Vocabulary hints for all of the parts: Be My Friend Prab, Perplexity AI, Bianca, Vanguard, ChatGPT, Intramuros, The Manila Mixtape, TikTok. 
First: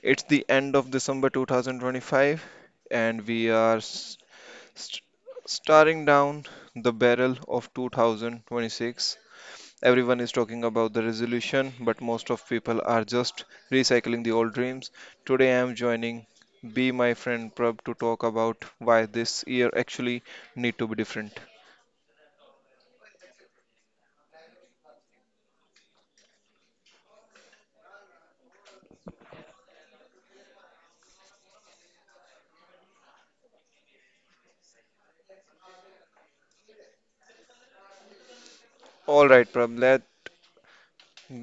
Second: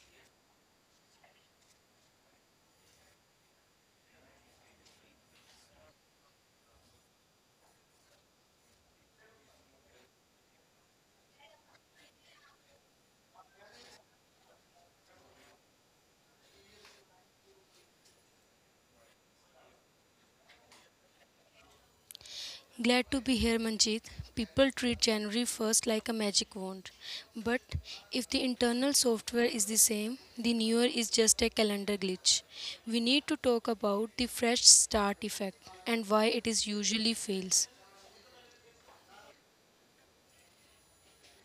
It's the end of December 2025, and we are st- staring down the barrel of 2026. Everyone is talking about the resolution, but most of people are just recycling the old dreams. Today, I am joining Be My Friend Prab to talk about why this year actually need to be different. Glad to be here, Manjeet. People treat January 1st like a magic wand. But If the internal software is the same, the new year is just a calendar glitch. We need to talk about the fresh start effect and why it is usually fails. All right, Prab, let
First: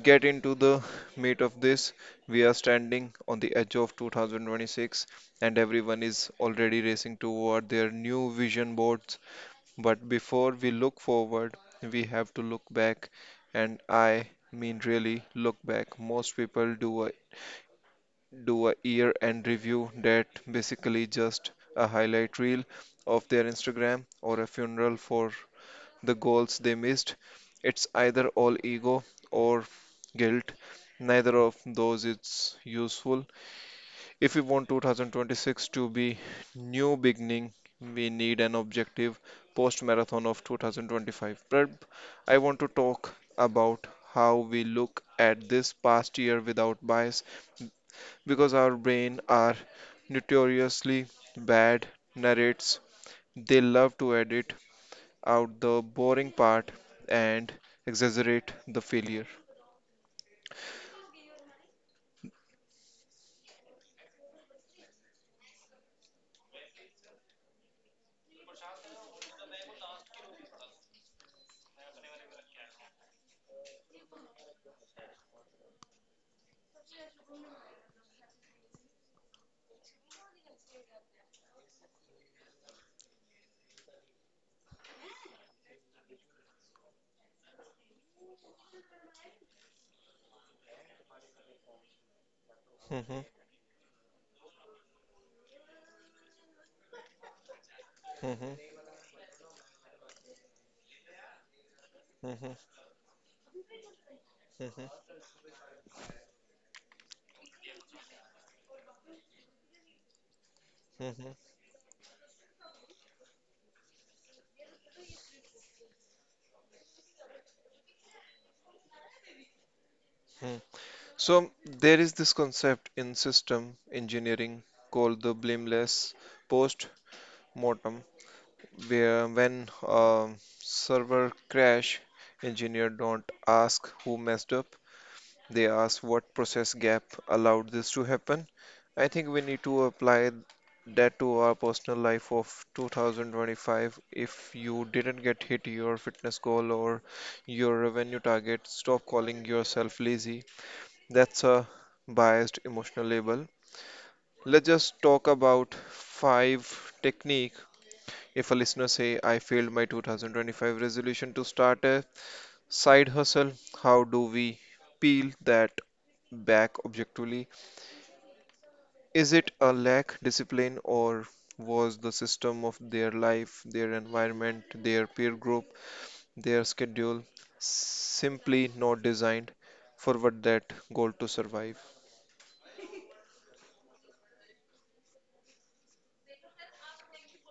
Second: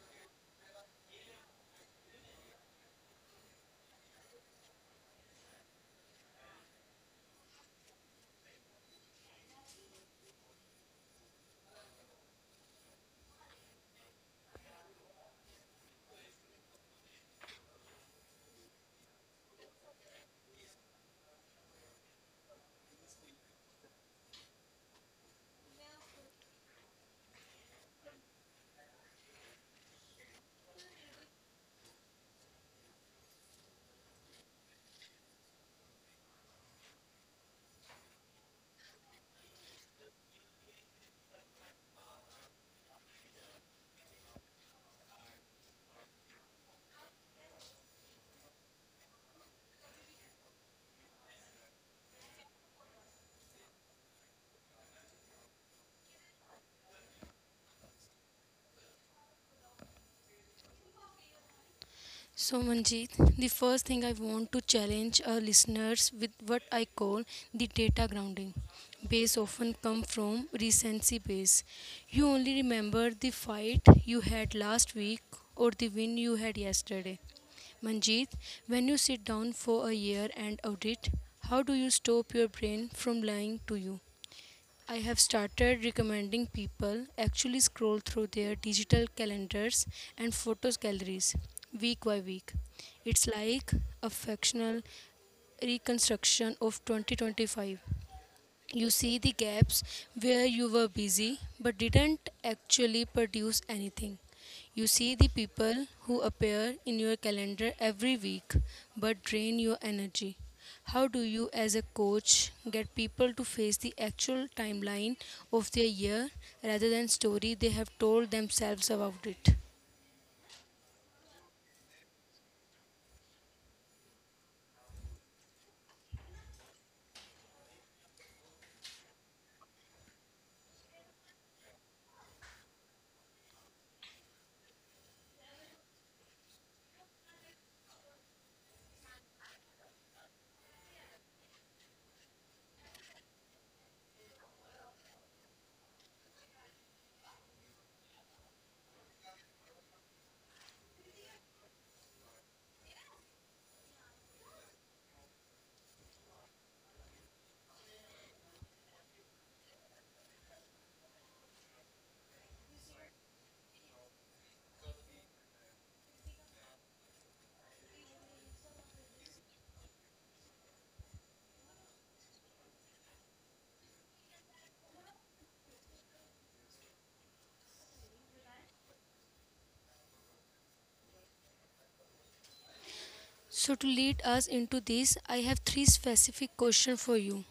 get into the meat of this. We are standing on the edge of 2026 and everyone is already racing toward their new vision boards. But before we look forward, we have to look back, and I mean really look back. Most people do a year end review that basically just a highlight reel of their Instagram or a funeral for the goals they missed. It's either all ego or guilt. Neither of those is useful. If we want 2026 to be new beginning, we need an objective post marathon of 2025. But I want to talk about how we look at this past year without bias because our brain are notoriously bad narrates. They love to edit out the boring part and exaggerate the failure. So, Manjeet, the first thing I want to challenge our listeners with what I call the data grounding. Base often come from recency base. You only remember the fight you had last week or the win you had yesterday. Manjeet, when you sit down for a year and audit, how do you stop your brain from lying to you? I have started recommending people actually scroll through their digital calendars and photos galleries week by week. Mhm, It's like a factional reconstruction of 2025. mhm, You see the gaps where you were busy but didn't mhm, actually produce anything. You mhm, see the people who appear in your calendar every week but drain your energy. How do mhm, you, as a coach, get people to face the actual timeline of their year rather than story they have told themselves about it? mhm. So there is this concept in system engineering called the blameless post mortem, where when a server crash, engineer don't ask who messed up, they ask what process gap allowed this to happen. I think we need to apply that to our personal life of 2025. If you didn't get hit your fitness goal or your revenue target, stop calling yourself lazy. That's a biased emotional label. Let's just talk about five technique. If a listener say I failed my 2025 resolution to start a side hustle, how do we peel that back objectively? Is it a lack discipline, or was the system of their life, their environment, their peer group, their schedule simply not designed for what that goal to survive? So, to lead us into this, I have three specific questions for you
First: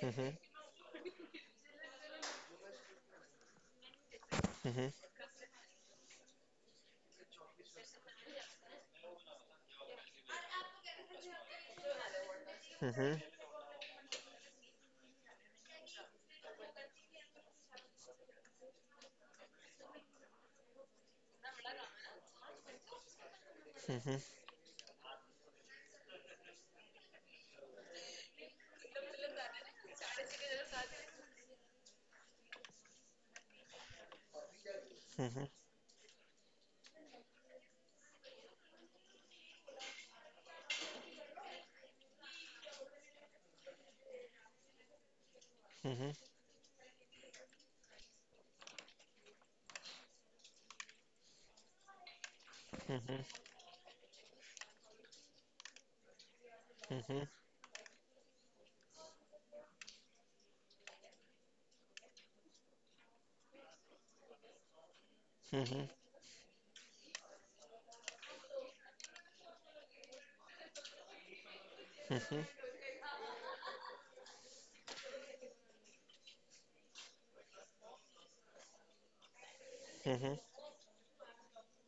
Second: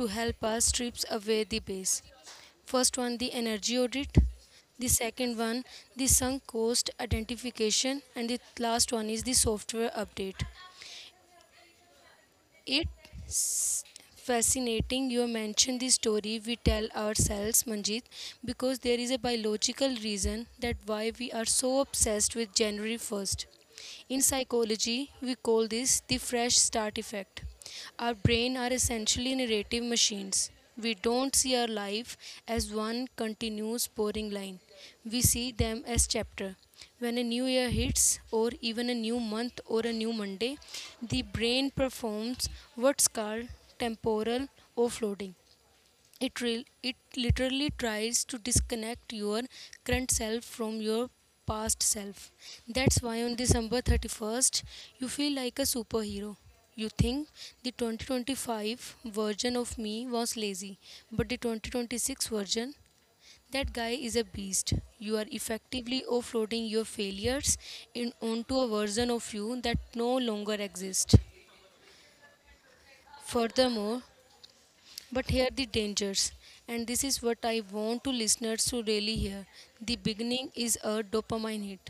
to Mhm, help us strips away the base. First one, the energy audit. The mhm, second one, the sunk cost identification. And the last one is the software update. mhm, It's fascinating you mentioned the story we tell ourselves, Manjit, because there is a biological reason that why we are so obsessed with January 1st. mhm, In psychology, we call this the fresh start effect. Our brain are essentially narrative machines. We don't see our life as one continuous boring line. We mhm, see them as chapter. When a new year hits or even a new month or a new Monday, the brain performs what's called temporal offloading. mhm, mhm, It literally tries to disconnect your current self from your past self. mhm, That's why mhm, on december 31st you feel like a superhero. You mhm, mhm, mhm, think mhm, the 2025 version of me was lazy, but the 2026 version, that guy is a beast. You are effectively offloading your failures in onto a version of you that no longer exists. Furthermore, But here the dangers, and this is what I want to listeners to really hear. The beginning is a dopamine hit.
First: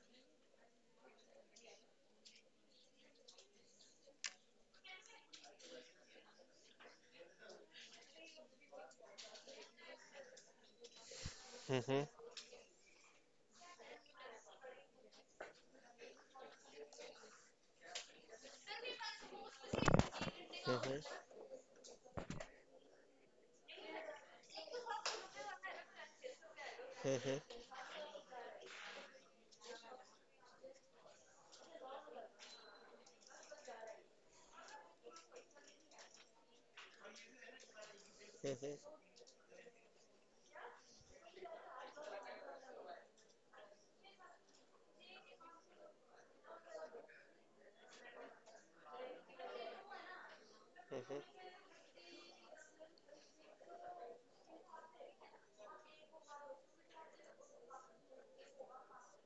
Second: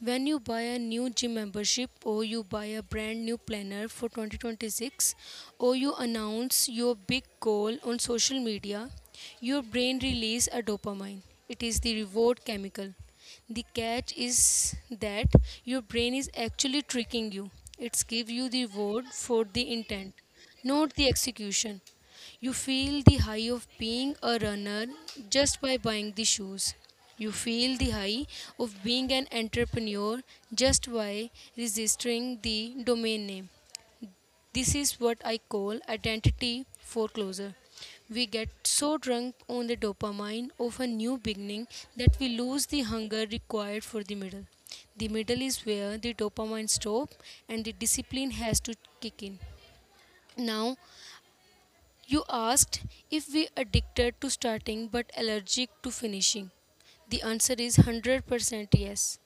When you buy a new gym membership or you buy a brand new planner for 2026 or you announce your big goal on social media, your brain releases a dopamine. It is the reward chemical. The catch is that your brain is actually tricking you. It's give you the reward for the intent, not the execution. You feel the high of being a runner just by buying the shoes. You feel the high of being an entrepreneur just by registering the domain name. This is what I call identity foreclosure. We get mhm, so drunk on the dopamine of a new beginning that we lose the hunger required for the middle. The middle is where the dopamine stops and the discipline has to kick in. Now mhm, you asked if we addicted to starting but allergic to finishing. The answer is 100% yes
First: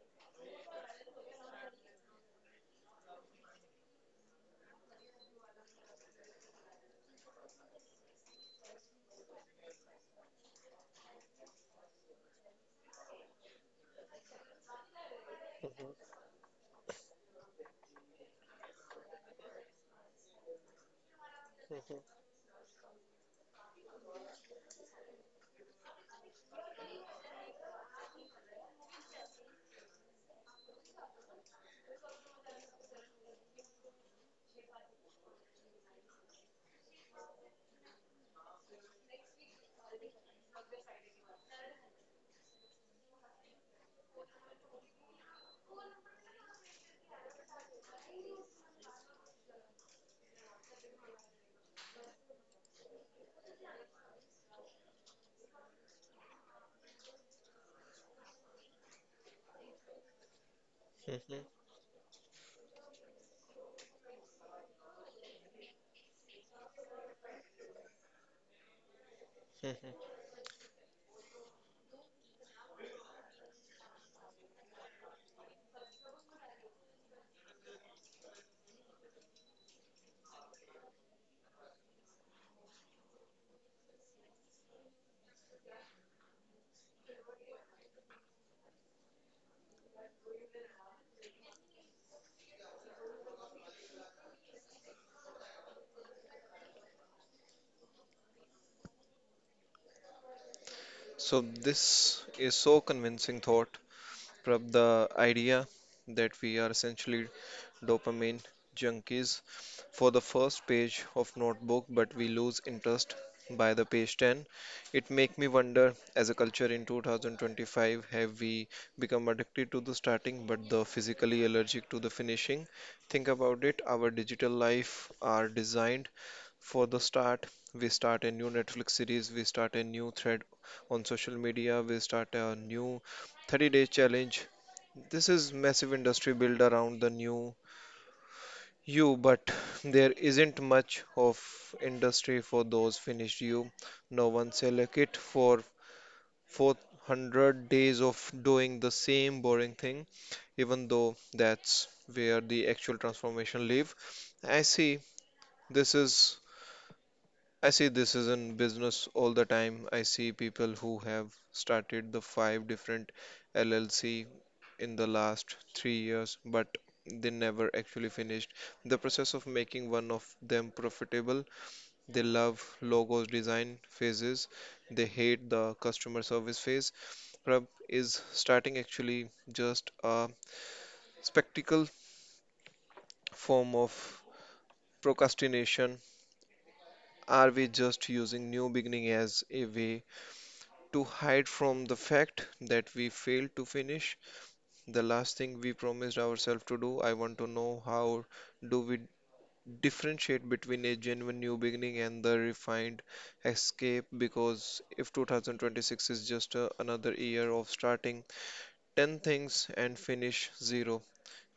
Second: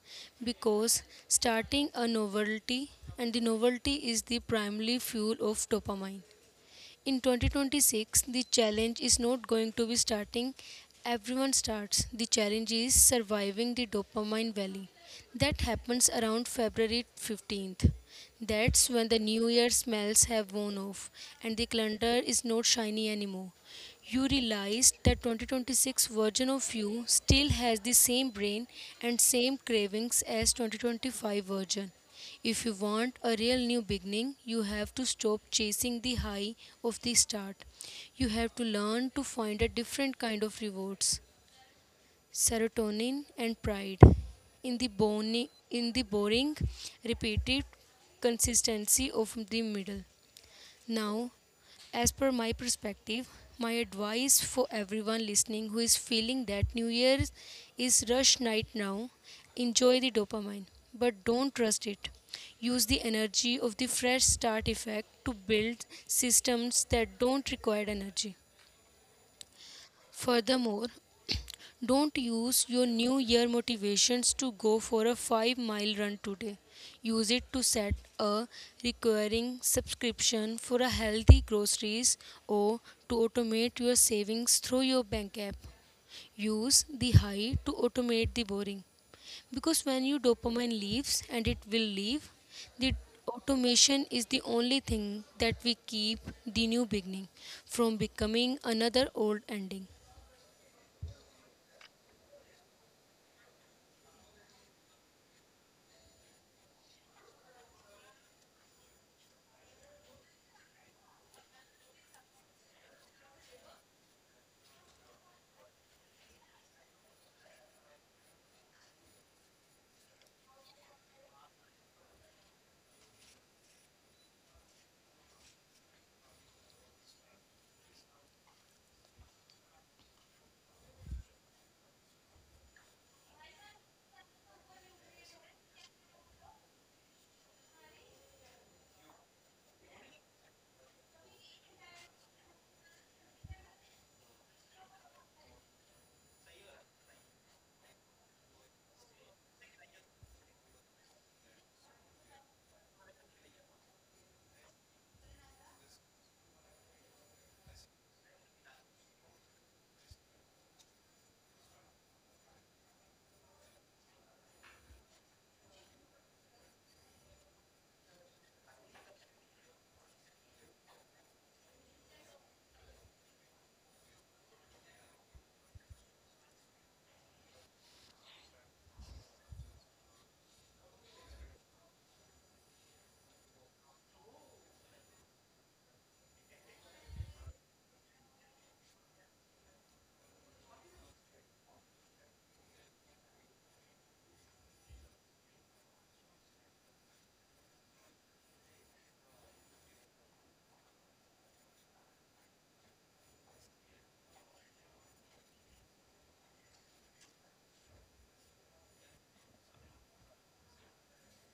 because starting a novelty and the novelty is the primary fuel of dopamine. In 2026, the challenge is not going to be starting. Everyone starts. The challenge is surviving the dopamine valley. That happens around February 15th. That's when the new year smells have worn off and the calendar is not shiny anymore. You realize that 2026 version of you still has the same brain and same cravings as 2025 version. If you want a real new beginning, you have to stop chasing the high of the start. You have to learn to find a different kind of rewards, serotonin and pride. In the boring, repeated consistency of the middle. Now, as per my perspective, my advice for everyone listening who is feeling that New Year's is rush night now, enjoy the dopamine, mhm, but mhm, don't trust it. Use the energy of the fresh start effect to build systems that don't require energy. mhm. Furthermore, don't use your new year motivations to go for a 5-mile run today. Use it to set a recurring subscription for a healthy groceries or to automate your savings through your bank app. Use the high to automate the boring, because when your dopamine leaves, and it will leave, the automation is the only thing that we keep the new beginning from becoming another old ending. So, this is so convincing thought, Prab, the idea that we are essentially dopamine junkies for the first page of notebook, but we lose interest by the page 10. It make me wonder, as a culture in 2025, have we become addicted to the starting but the physically allergic to the finishing? Think about it. Our digital life are designed for the start. We start a new Netflix series, we start a new thread on social media, we start a new 30-day challenge. This is massive industry built around the new you, but there isn't much of industry for those finished you. No one sell a kit for 400 days of doing the same boring thing, even though that's where the actual transformation live. i see this is I see this is in business all the time. I see people who have started the five different LLC in the last 3 years, but they never actually finished the process of making one of them profitable. They love logos design phases. They hate the customer service phase. Prab, is starting actually just a spectacle form of procrastination? Are we just using new beginning as a way to hide from the fact that we failed to finish the last thing we promised ourselves to do? I want to know, how do we differentiate between a genuine new beginning and the refined escape, because if 2026 is just another year of starting 10 things and finish 0,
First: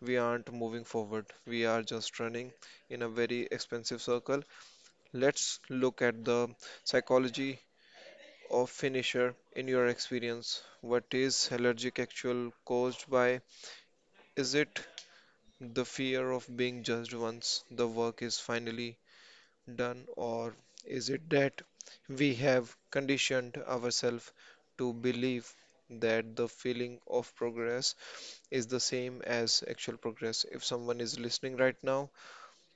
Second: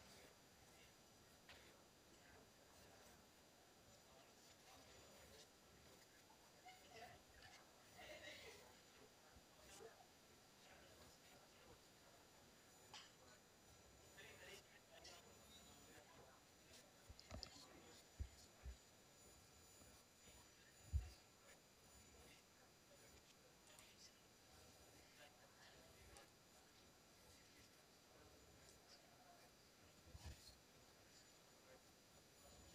we aren't moving forward. We are just running in a very expensive circle. Let's look at the psychology of finisher. In your experience, what is allergic actual caused by? Is it the fear of being judged once the work is finally done, or is it that we have conditioned ourselves to believe that the feeling of progress is the same as actual progress? If someone is listening right now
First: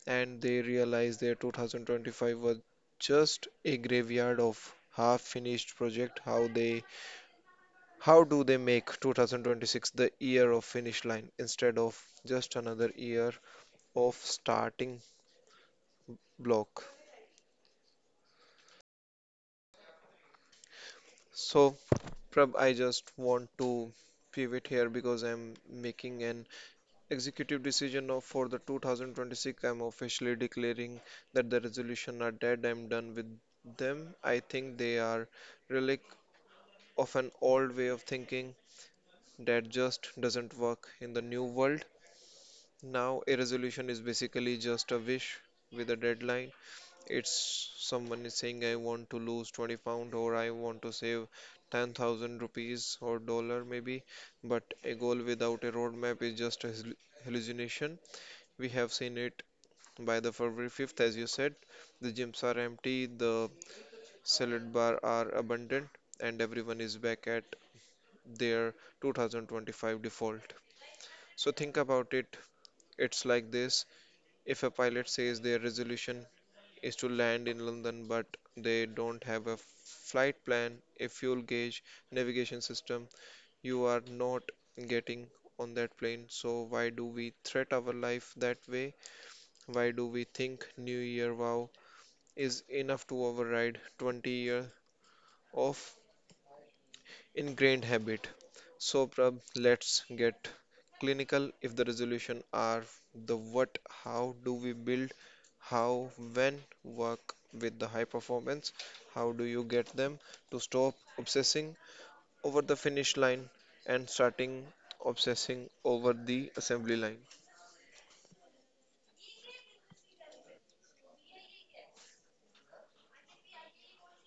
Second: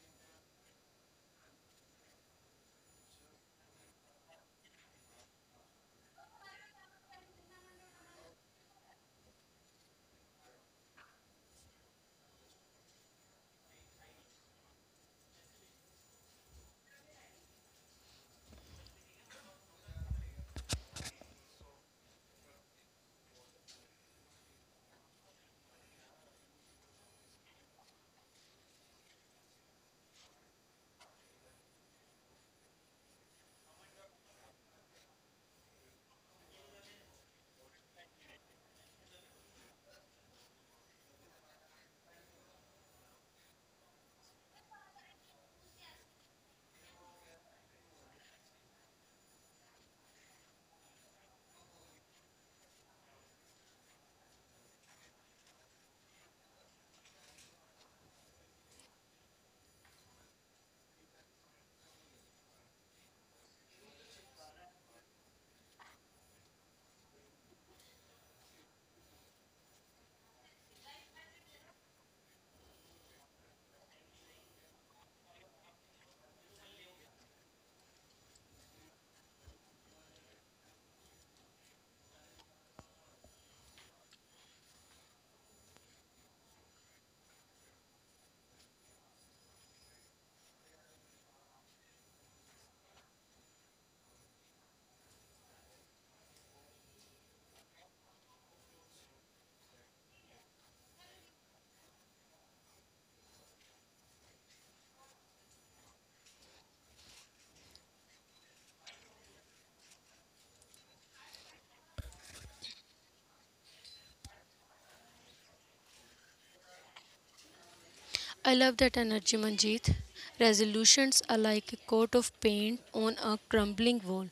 and they realize their 2025 was just a graveyard of half finished project, how do they make 2026 the year of finish line instead of just another year of starting block? So, Prab, I just want to pivot here because I'm making an executive decision of for the 2026. I'm officially declaring that the resolution are dead. I'm done with them. I think they are relic of an old way of thinking that just doesn't work in the new world. Now, a resolution is basically just a wish with a deadline. It's someone is saying, I want to lose 20 pound, or I want to save 10,000 rupees or dollar maybe. But a goal without a roadmap is just a hallucination. We have seen it by the February 5th, as you said. The gyms are empty, the salad bar are abundant, and everyone is back at their 2025 default. So think about it. It's like this. If a pilot says their resolution is to land in London but they don't have a flight plan, a fuel gauge, navigation system, you are not getting on that plane. So why do we threat our life that way? Why do we think New Year vow is enough to override 20 years of ingrained habit? So, Prab, let's get clinical. If the resolution are the what, how do we build? How, when work with the high performance, how do you get them to stop obsessing over the finish line and starting obsessing over the assembly line? I love that energy, Manjeet. Resolutions are like a coat of paint on a crumbling wall.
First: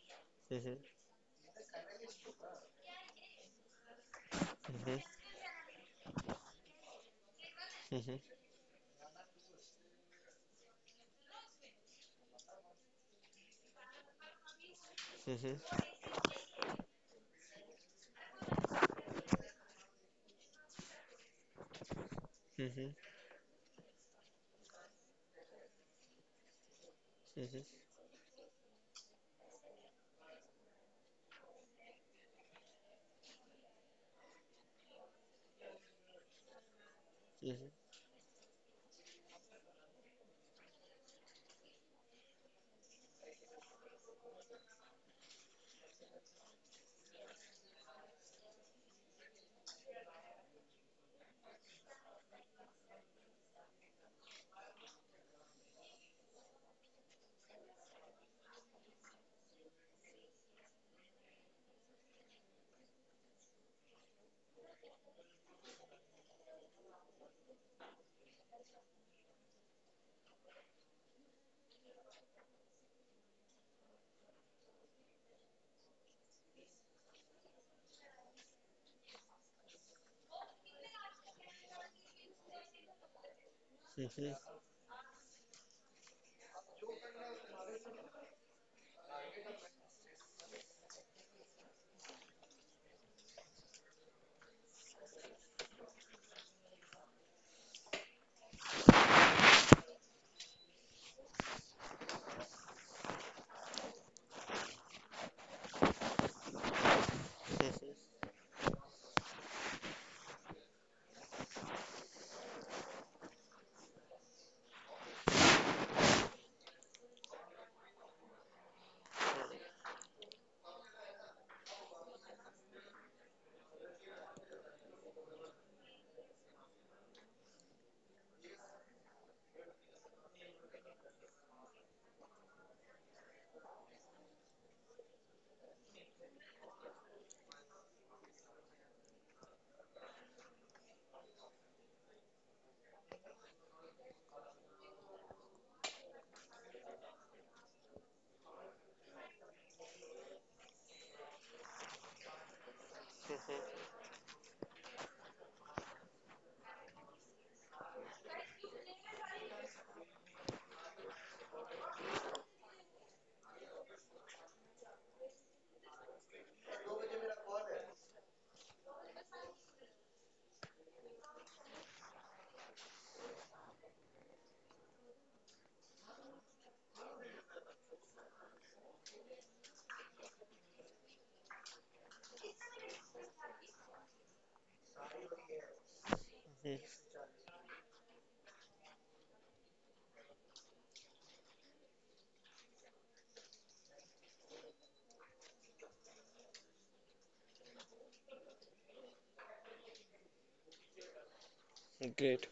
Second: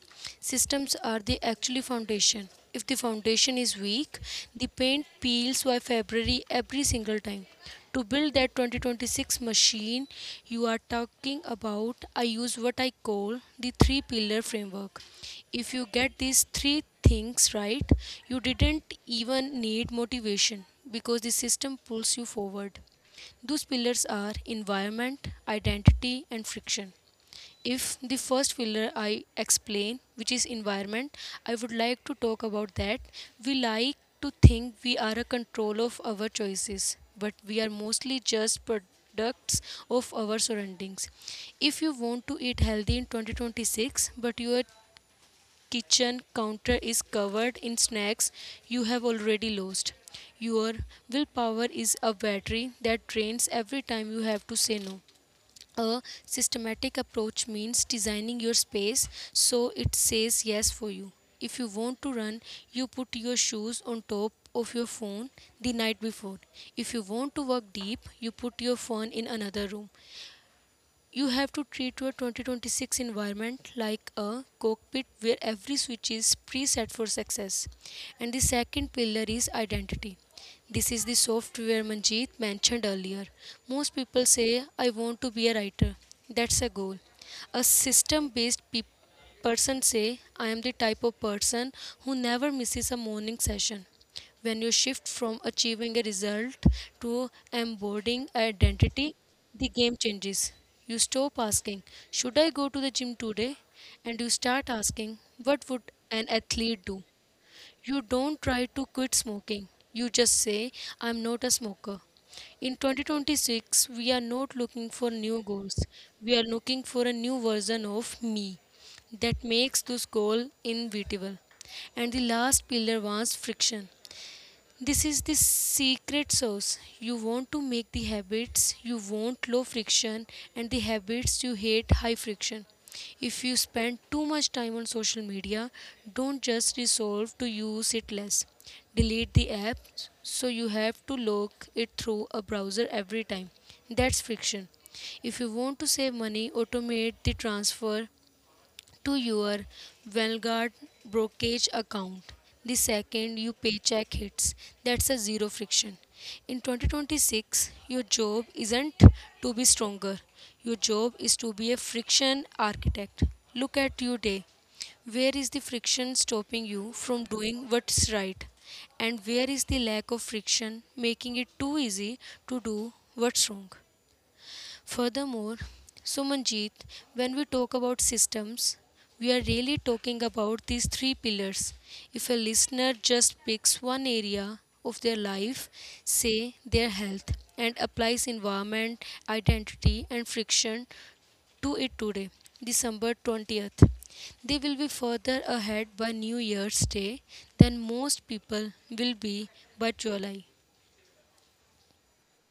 Mhm, Systems are the actually foundation. If the foundation is weak, the paint mhm, peels by February every single time. To mhm, build that 2026 machine you are talking about, I use what I call the three pillar framework. mhm, If mhm, you get these three things right, you didn't even need motivation because the system pulls you forward. mhm, Those pillars are environment, identity, and friction. mhm, If the first pillar I explain, which is environment, I would like to talk about that. We like to think we are a control of our choices, but we are mostly just products of our surroundings. If you want to eat healthy in 2026, but your kitchen counter is covered in snacks, you have already lost. Your willpower is a battery that drains every time you have to say no. A systematic approach means designing your space so it says yes for you. If you want to run, you put your shoes on top of your phone the night before. If you want to work deep, you put your phone in another room. You have to treat your 2026 environment like a cockpit where every switch is preset for success. And the second pillar is identity. This is the software Manjeet mentioned earlier. Most people mhm, say, I want to be a writer. That's a goal. A system based person say, I am the type of person who never misses a morning session. When you shift from achieving a result to embodying identity, the game changes. You stop asking, should I go to the gym today? And you start asking, what would an athlete do? You don't try to quit smoking. You just say, I'm not a smoker. In 2026, we are not looking for new goals. We are looking for a new version of me that makes this goal inevitable. And the last pillar was friction. This is the secret sauce. You want to make the habits you want low friction and the habits you hate high friction. If you spend too much time on social media, don't just resolve to use it less. Delete the app so you have to log it through a browser every time. That's friction. If you want to save money, automate the transfer to your Vanguard brokerage account the second your paycheck hits. That's a zero friction. In 2026, your job isn't to be stronger. Your job is to be a friction architect. Look at your day. Where is the friction stopping you from doing what's right? And where is the lack of friction making it too easy to do what's wrong? Furthermore, Sumanjit, when we talk about systems, we are really talking about these three pillars. If a listener just picks one area of their life, say their health, and applies environment, identity, and friction to it today, December 20th, they will be further ahead by New Year's Day than most people will be by July. mhm. Great.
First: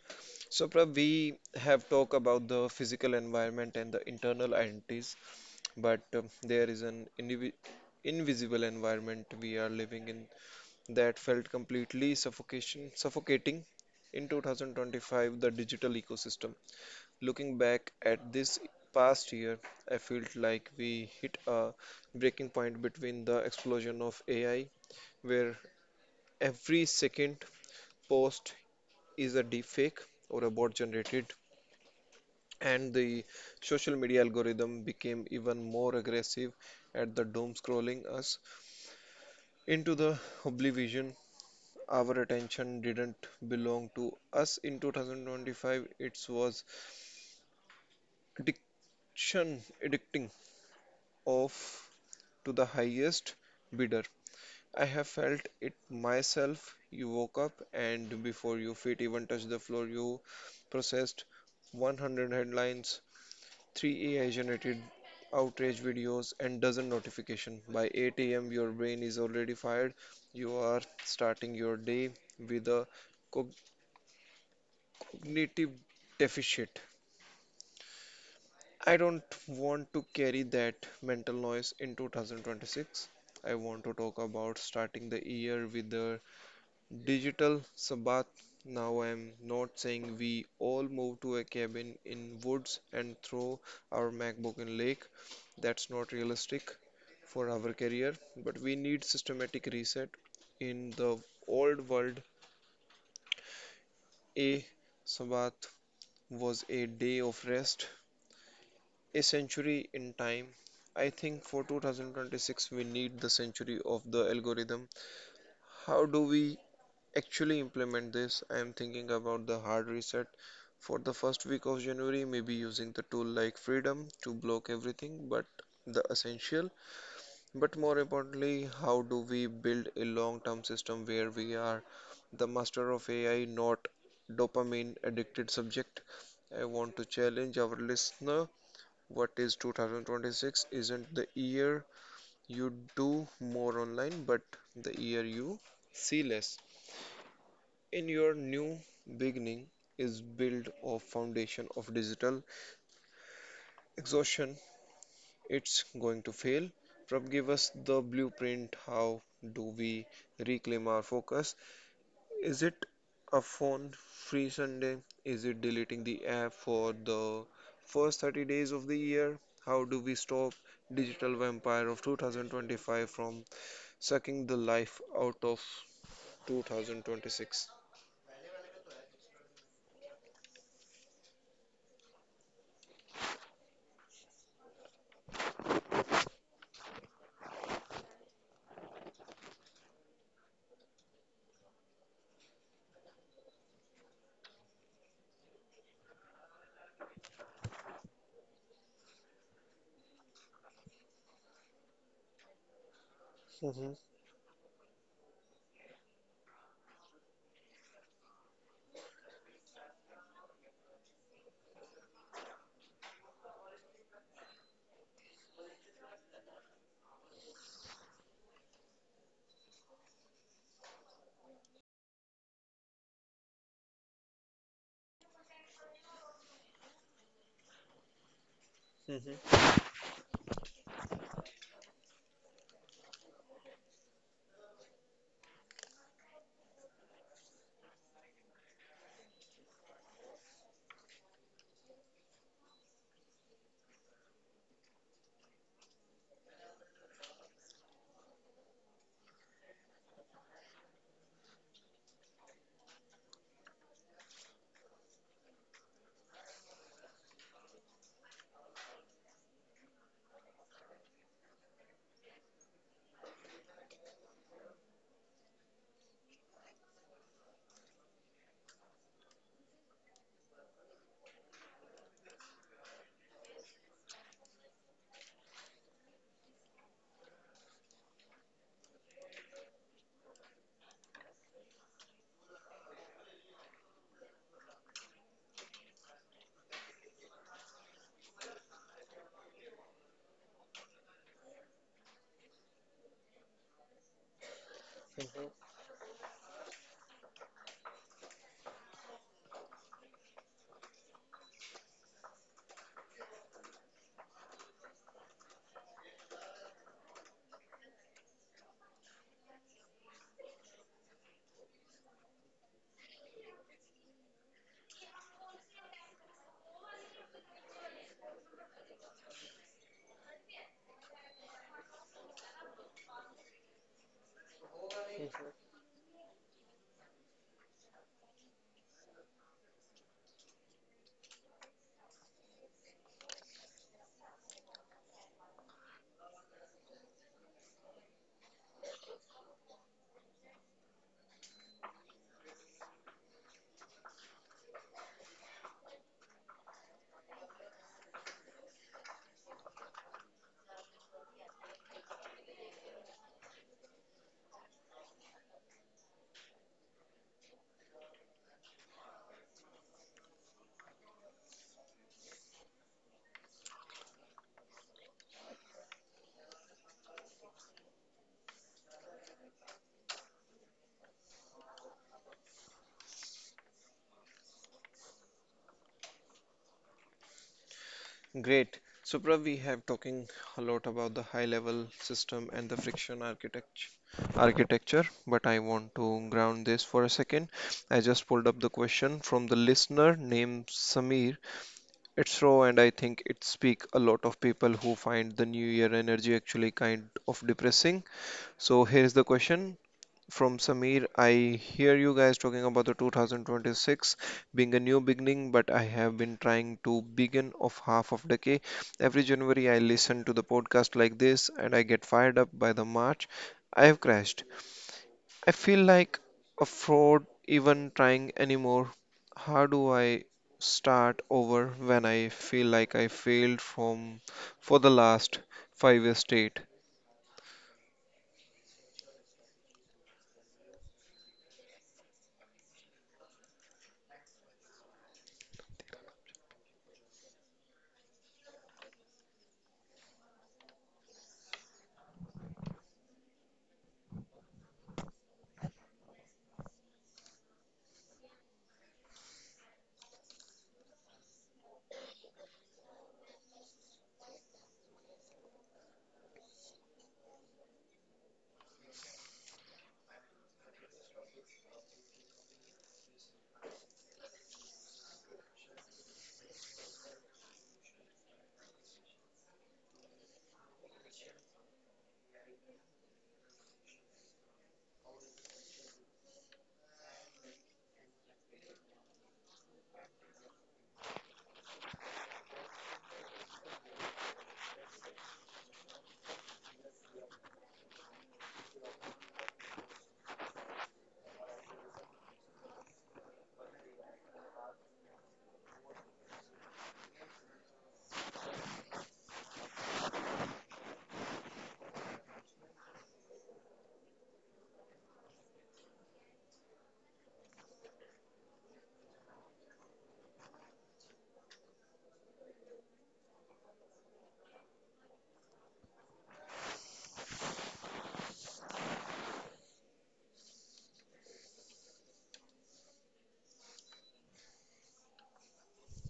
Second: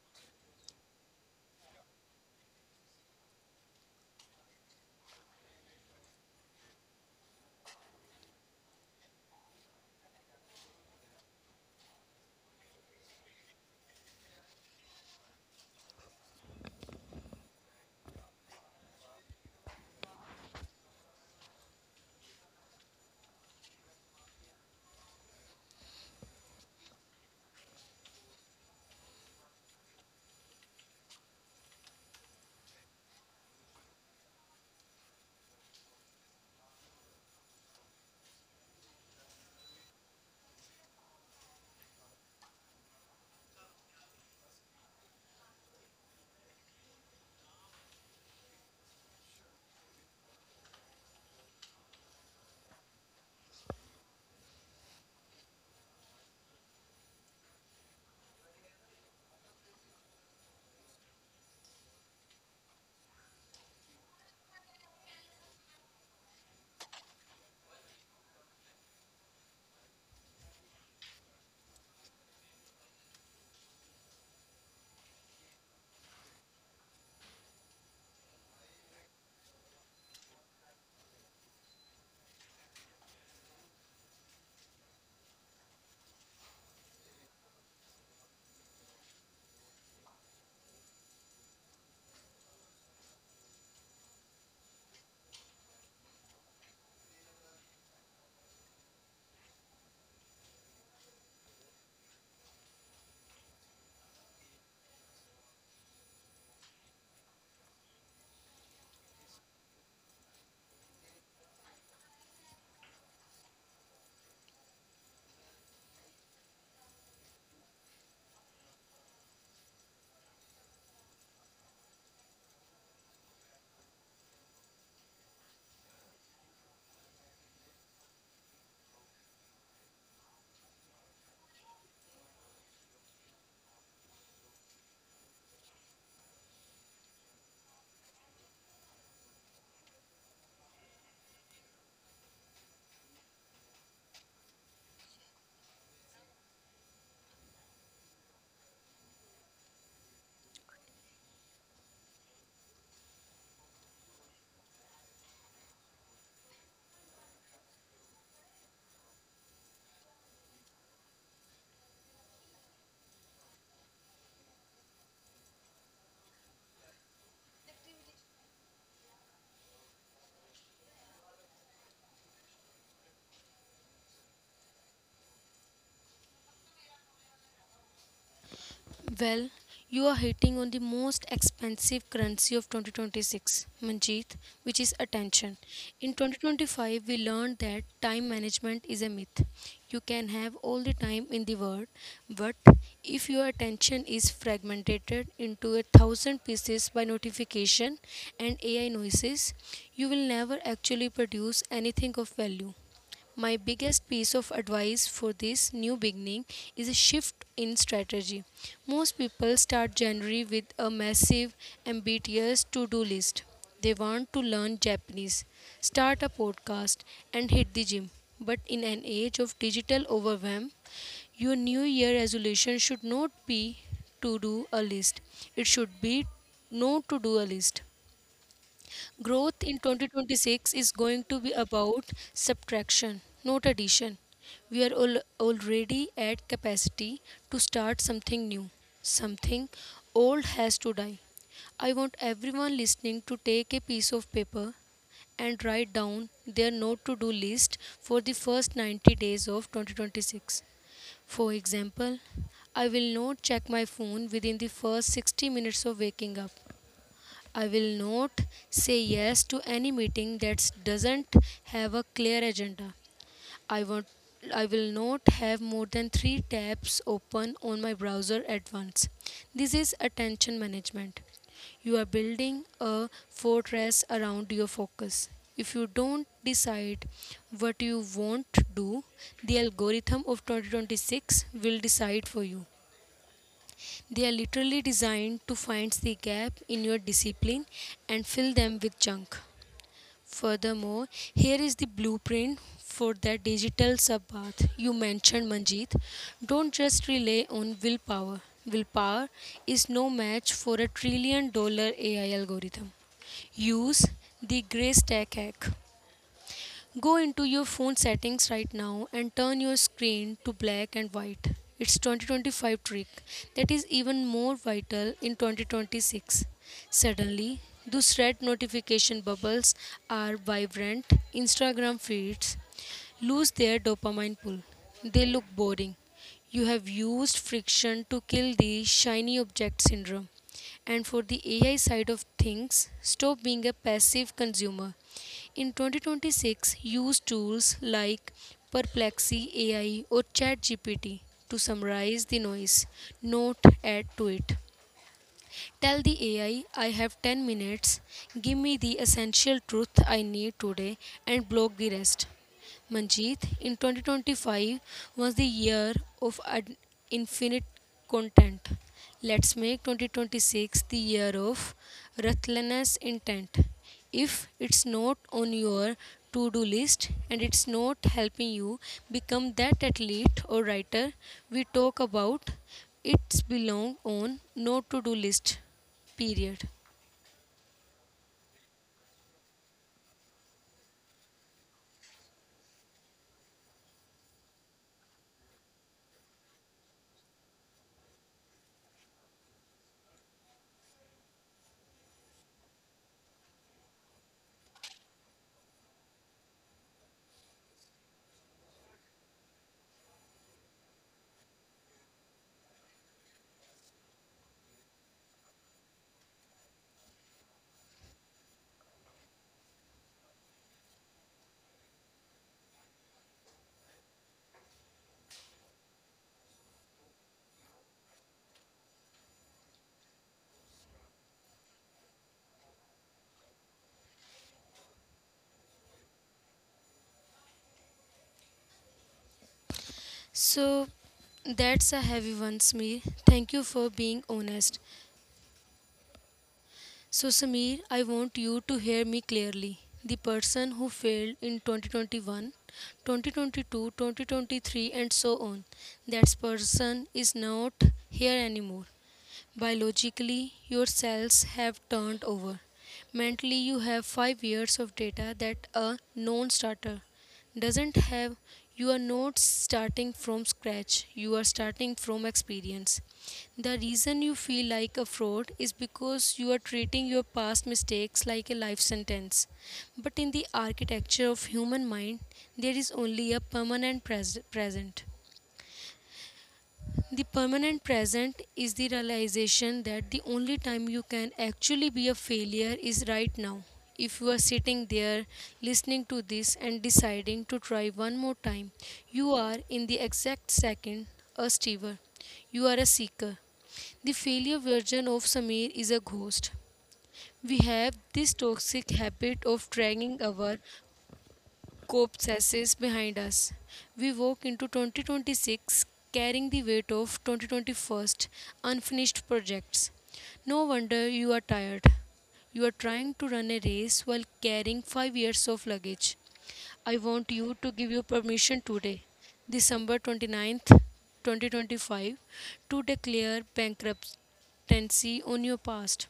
So, Prab, we have talked about the physical environment and the internal identities, but there is an invisible environment we are living in that felt completely suffocating in 2025, the digital ecosystem. Looking back at this past year, I felt like we hit a breaking point between the explosion of AI, where every second post is a deepfake or a bot generated, and the social media algorithm became even more aggressive at the doom scrolling us into the oblivion. Our attention didn't belong to us in 2025. It was addiction addicting off to the highest bidder. I have felt it myself. You woke up and before your feet even touched the floor you processed 100 headlines, 3 AI generated outrage videos, and dozen notification. By 8 a.m. your brain is already fired. You are starting your day with a cognitive deficit. I don't want to carry that mental noise in 2026. I want to talk about starting the year with a digital sabbath. Now I'm not saying we all move to a cabin in woods and throw our MacBook in lake. That's not realistic for our career, but we need systematic reset. In the old world, a sabbath was a day of rest, a century in time. I think for 2026 we need the century of the algorithm. How do we actually implement this? I am thinking about the hard reset for the first week of January, maybe using the tool like freedom to block everything but the essential. But more importantly, how do we build a long-term system where we are the master of AI, not dopamine addicted subject? I want to challenge our listener. What is 2026 isn't the year you do more online, but the year you see less. In your new beginning is built of foundation of digital exhaustion, it's going to fail. Prab, give us the blueprint. How do we reclaim our focus? Is it a phone free Sunday? Is it deleting the app for the first 30 days of the year? How do we stop digital vampire of 2025 from sucking the life out of 2026? Well, you are hitting on the most expensive currency of 2026, Manjeet, which is attention. In 2025, we learned that time management is a myth. You can have all the time in the world, but if your attention is fragmented into a thousand pieces by notification and AI noises, you will never actually produce anything of value. My Mhm, biggest piece of advice for this new beginning is a shift in strategy. Most people start January with a massive, ambitious to do list. They want to learn Japanese, start a podcast, and hit the gym. But in an age of digital overwhelm, your new year resolution should not be to do a list, it should be no to do a list. mhm. Growth in 2026 is going to be about subtraction, not addition. We are already at capacity to start something new. Something old has to die. I want everyone listening to take a piece of paper and write down their note to do list for the first 90 days of 2026. For example, I will not check my phone within the first 60 minutes of waking up. I will not say yes to any meeting that doesn't have a clear agenda. I want I will not have more than 3 tabs open on my browser at once. This is attention management. You are building a fortress around your focus. If you don't decide what you want to do, the algorithm of 2026 will decide for you. They are literally designed to find the gap in your discipline and fill them with junk. Furthermore, here is the blueprint for that digital sub you mentioned, Manjeet. Don't just rely on willpower. Willpower is no match for a $1 trillion AI algorithm. Use the gray tech hack. Go into your phone settings right now and turn your screen to black and white. It's 2025 trick that is even more vital in 2026. Suddenly, those red notification bubbles are vibrant. Instagram feeds lose their dopamine pull. They look boring. You have used friction to kill the shiny object syndrome. And for the AI side of things, stop being a passive consumer. In 2026, use tools like Perplexy AI or ChatGPT to summarize the noise, not add to it. Tell the AI I have 10 minutes, give me the essential truth I need today, and block the rest. Manjeet, in 2025 was the year of infinite content. Let's make 2026 the year of ruthless intent. If it's not on your to do list and it's not helping you become that athlete or writer we talk about, it's belong on no to do list. Period. Great. So, Prav, we have talking a lot about the high-level system and the friction architecture, but I want to ground this for a second. I just pulled up the question from the listener named Samir. It's raw, and I think it speaks a lot of people who find the New Year energy actually kind of depressing. So, here's the question from Samir. I hear you guys talking about the 2026 being a new beginning, but I have been trying to begin of half of decade. Every January I listen to the podcast like this and I get fired up. By the March, I have crashed. I feel like a fraud even trying anymore. How do I start over when I feel like I failed from for the last 5 years straight? So that's a heavy one, Smir. Thank you for being honest. So, Samir, I want you to hear me clearly. The person who failed in 2021, 2022, 2023, and so on, that person is not here anymore. Biologically, your cells have turned over. Mentally, you have 5 years of data that a non starter doesn't have. You are not starting from scratch, you are starting from experience. The reason you feel like a fraud is because you are treating your past mistakes like a life sentence. But in the architecture of human mind, there is only a permanent present. The permanent present is the realization that the only time you can actually be a failure is right now. If you are sitting there listening to this and deciding to try one more time, you are in the exact second a stever. You are a seeker. The failure version of Samir is a ghost. We have this toxic habit of dragging our Copses behind us. We walk into 2026 carrying the weight of 2021 unfinished projects. No wonder you are tired. You are trying to run a race while carrying 5 years of luggage. I want you to give your permission today, December 29th, 2025, to declare bankruptcy on your past.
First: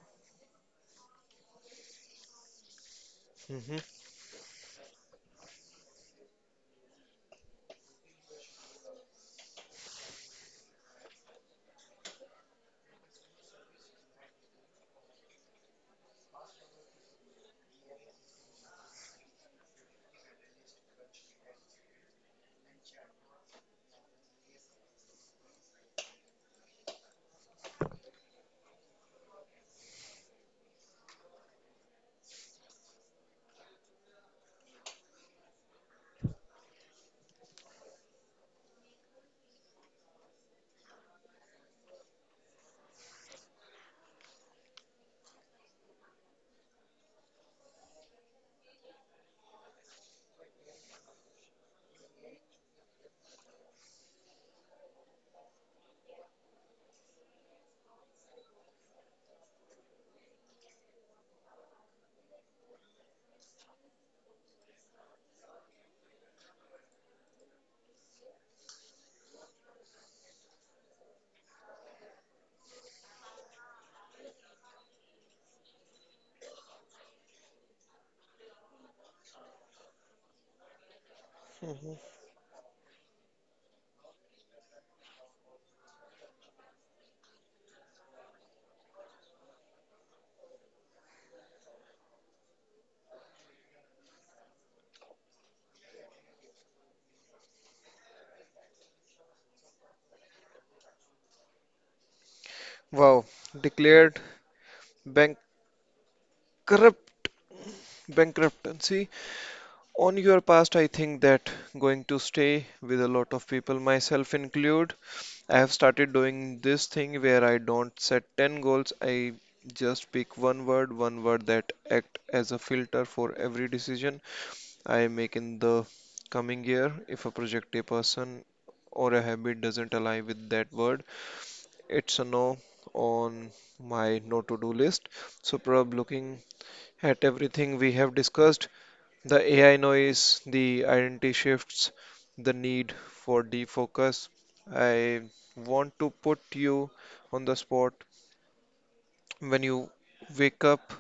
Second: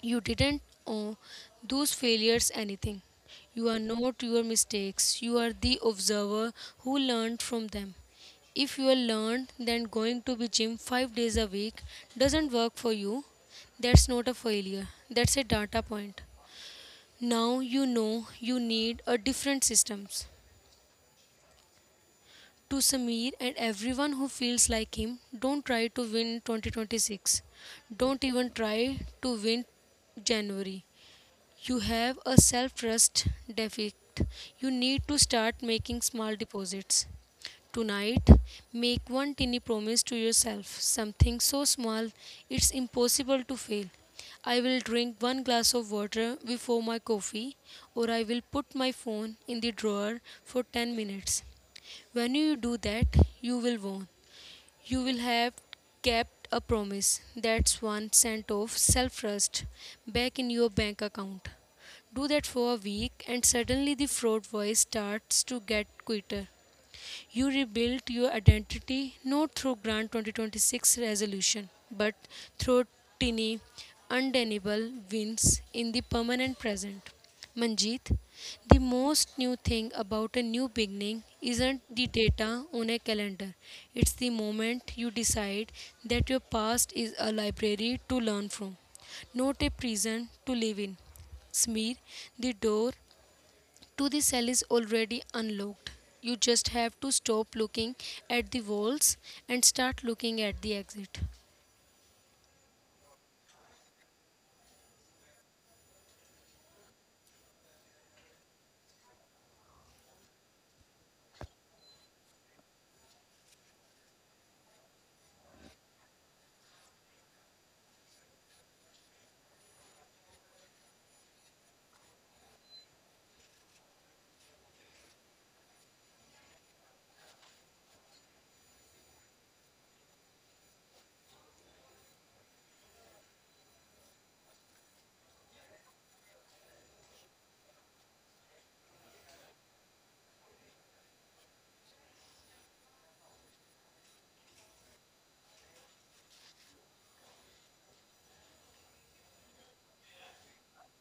You didn't owe those failures anything. You are Mhm, not your mistakes. You are the observer who learned from them. If you are learned then going to be gym 5 days a week doesn't work for you, that's not a failure. That's a data point. Now you know you need a different systems. To Samir and everyone who feels like him, don't try to win 2026. Don't even try to win January. You have a self trust deficit. You need to start making small deposits. Tonight, make one tiny promise to yourself, something so small it's impossible to fail. I will drink one glass of water before my coffee, or I will put my phone in the drawer for 10 minutes. When you do that, you will win. You will have kept a promise. That's one cent of self trust back in your bank account. Do that for a week, and suddenly the fraud voice starts to get quieter. You rebuilt your identity not through Grand 2026 resolution, but through tiny, undeniable wins in the permanent present. Manjeet, the most new thing about a new beginning isn't mhm. the data on a calendar. It's the moment you decide that your past is a library to learn from, not a prison to live in. Smear, the door to the cell is already unlocked. You just have to stop looking at the walls and start looking at the exit. Wow, declared bankrupt bankruptcy on your past. I think that going to stay with a lot of people, myself include. I have started doing this thing where I don't set 10 goals. I just pick one word that act as a filter for every decision I make in the coming year. If a project, a person, or a habit doesn't align with that word, it's a no on my no to do list. So, probably looking at everything we have discussed, the AI noise, the identity shifts, the need for defocus. I want to put you on the spot. When you wake up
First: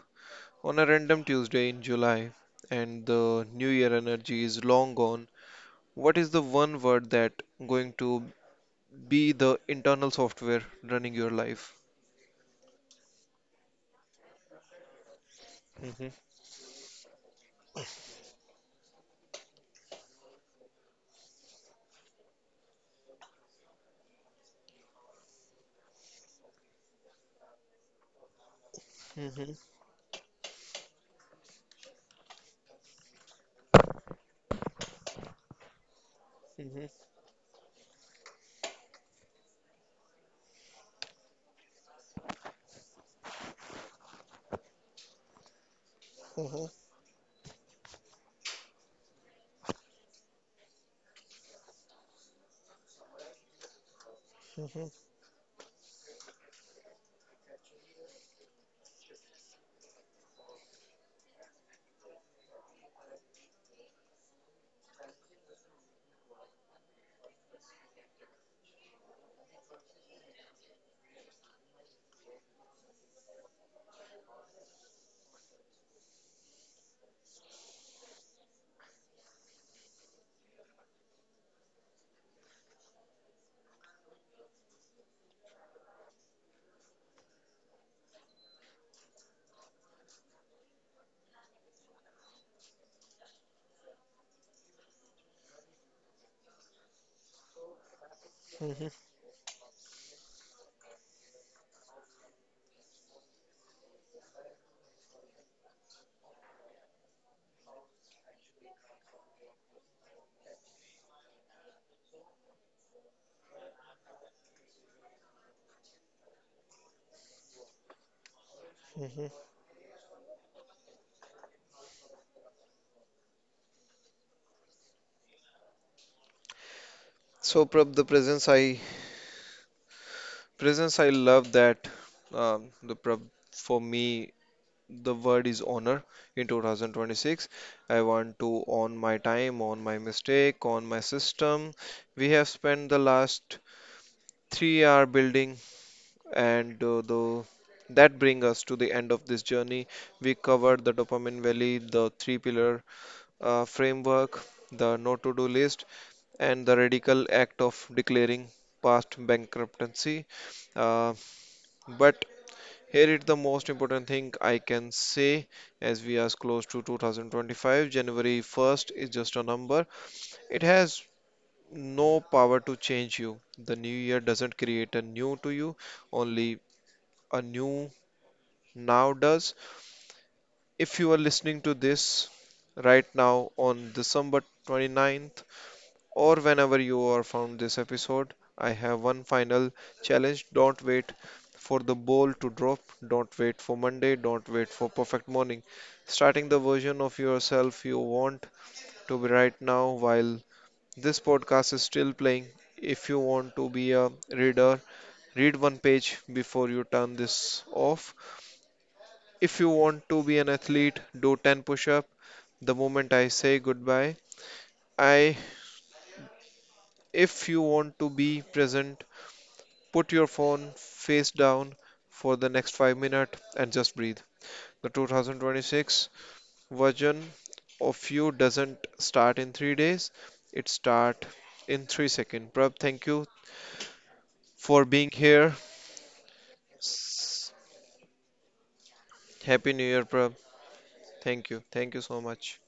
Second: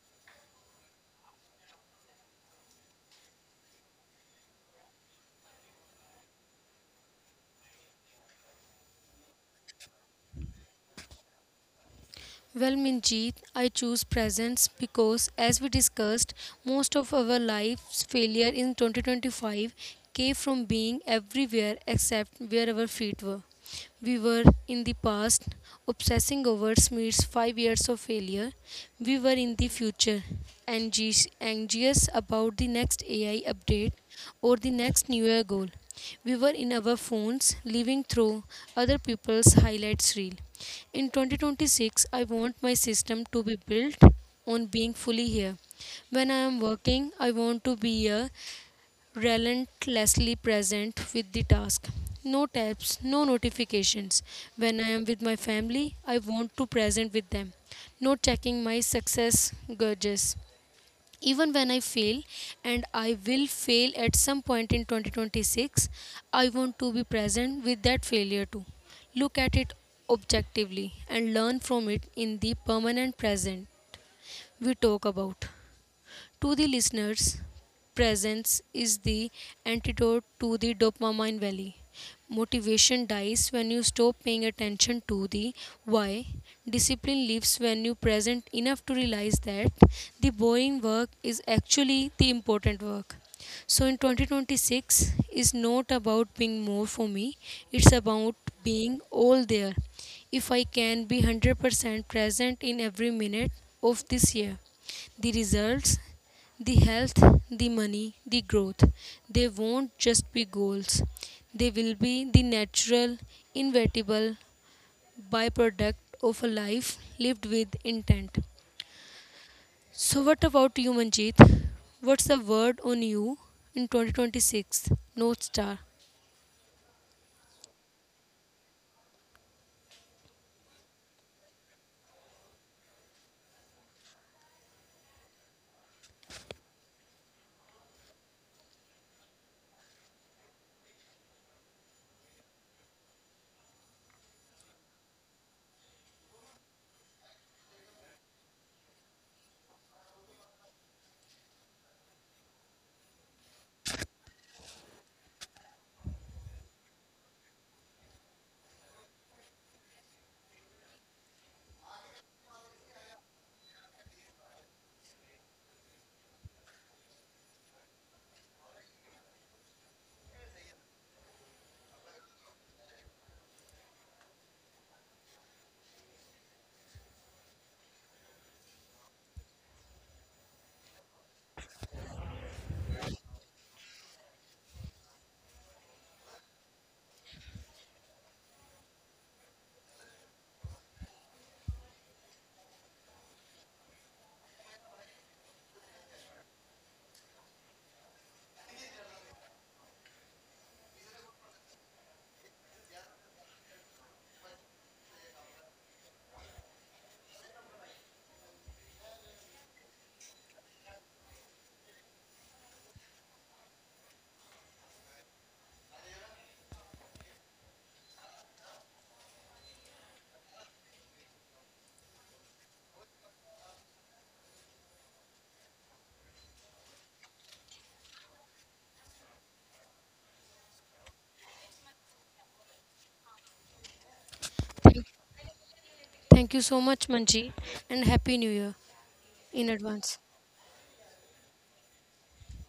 on a random Tuesday in July and the new year energy is long gone, what is the one word that going to be the internal software running your life? Well, Minjeet, I choose presence because, as we Mhm, discussed, most of our life's failure in 2025 came from being everywhere except where our feet were. We were in the past, obsessing over Smear's 5 years of failure. We were mhm, in the future, anxious about the next AI update or the next New Year goal. We were in mhm, our phones, living through other people's highlights reel. In 2026, I want my system to be built on being fully here. When I am mhm, working, I want to be here, relentlessly present with the task. No tabs, no notifications. When mhm, I am with my family, I want to present with them, not checking my success gauges even when I fail and I will fail at some point in 2026 I want to be present with that failure too look at it objectively and learn from it in the permanent present we talk about to the listeners, presence is the antidote to the dopamine valley. Motivation dies when you stop paying attention to the why. Discipline lives when you present enough to realize that the boring work is actually the important work. So in 2026 is not about being more for me, it's about mhm, being all there. If I can be 100% present in every minute of this year, the results the health, the money, the growth, they won't just be goals. They will be the natural, inevitable byproduct of a life lived with intent. mhm. So, what about you, Manjeet? What's the word on you in 2026? North Star. So, Prab, the presence I Presence, I love that. For me, the word is honor. In 2026, I want to own my time, own my mistake, own my system. We have spent the last 3 hour building, and the that bring us to the end of this journey. We covered the dopamine valley, the three pillar framework, the no to do list, and the radical act of declaring past bankruptcy. Uh, but here is the most important thing I can say as we are close to 2025. January 1st is just a number. It has no power to change you. The new year doesn't create a new to you, only a new now does. If you are listening to this right now on December 29th, or whenever you are found this episode, I have one final challenge. Don't wait for the ball to drop. Don't wait for Monday. Don't wait for perfect morning. Starting the version of yourself you want to be right now while this podcast is still playing. If you want to be a reader, read one page before you turn this off. If you want to be an athlete, do 10 push up the moment I say goodbye. I If you want to be present, put your phone face down for the next 5 minutes and just breathe. The 2026 version of you doesn't start in 3 days, it starts in 3 seconds. Prab, thank you for Thank being here. thank you so much, Manjeet, and Happy New Year in Happy New Year, advance. Prab. Thank you. Thank you so much.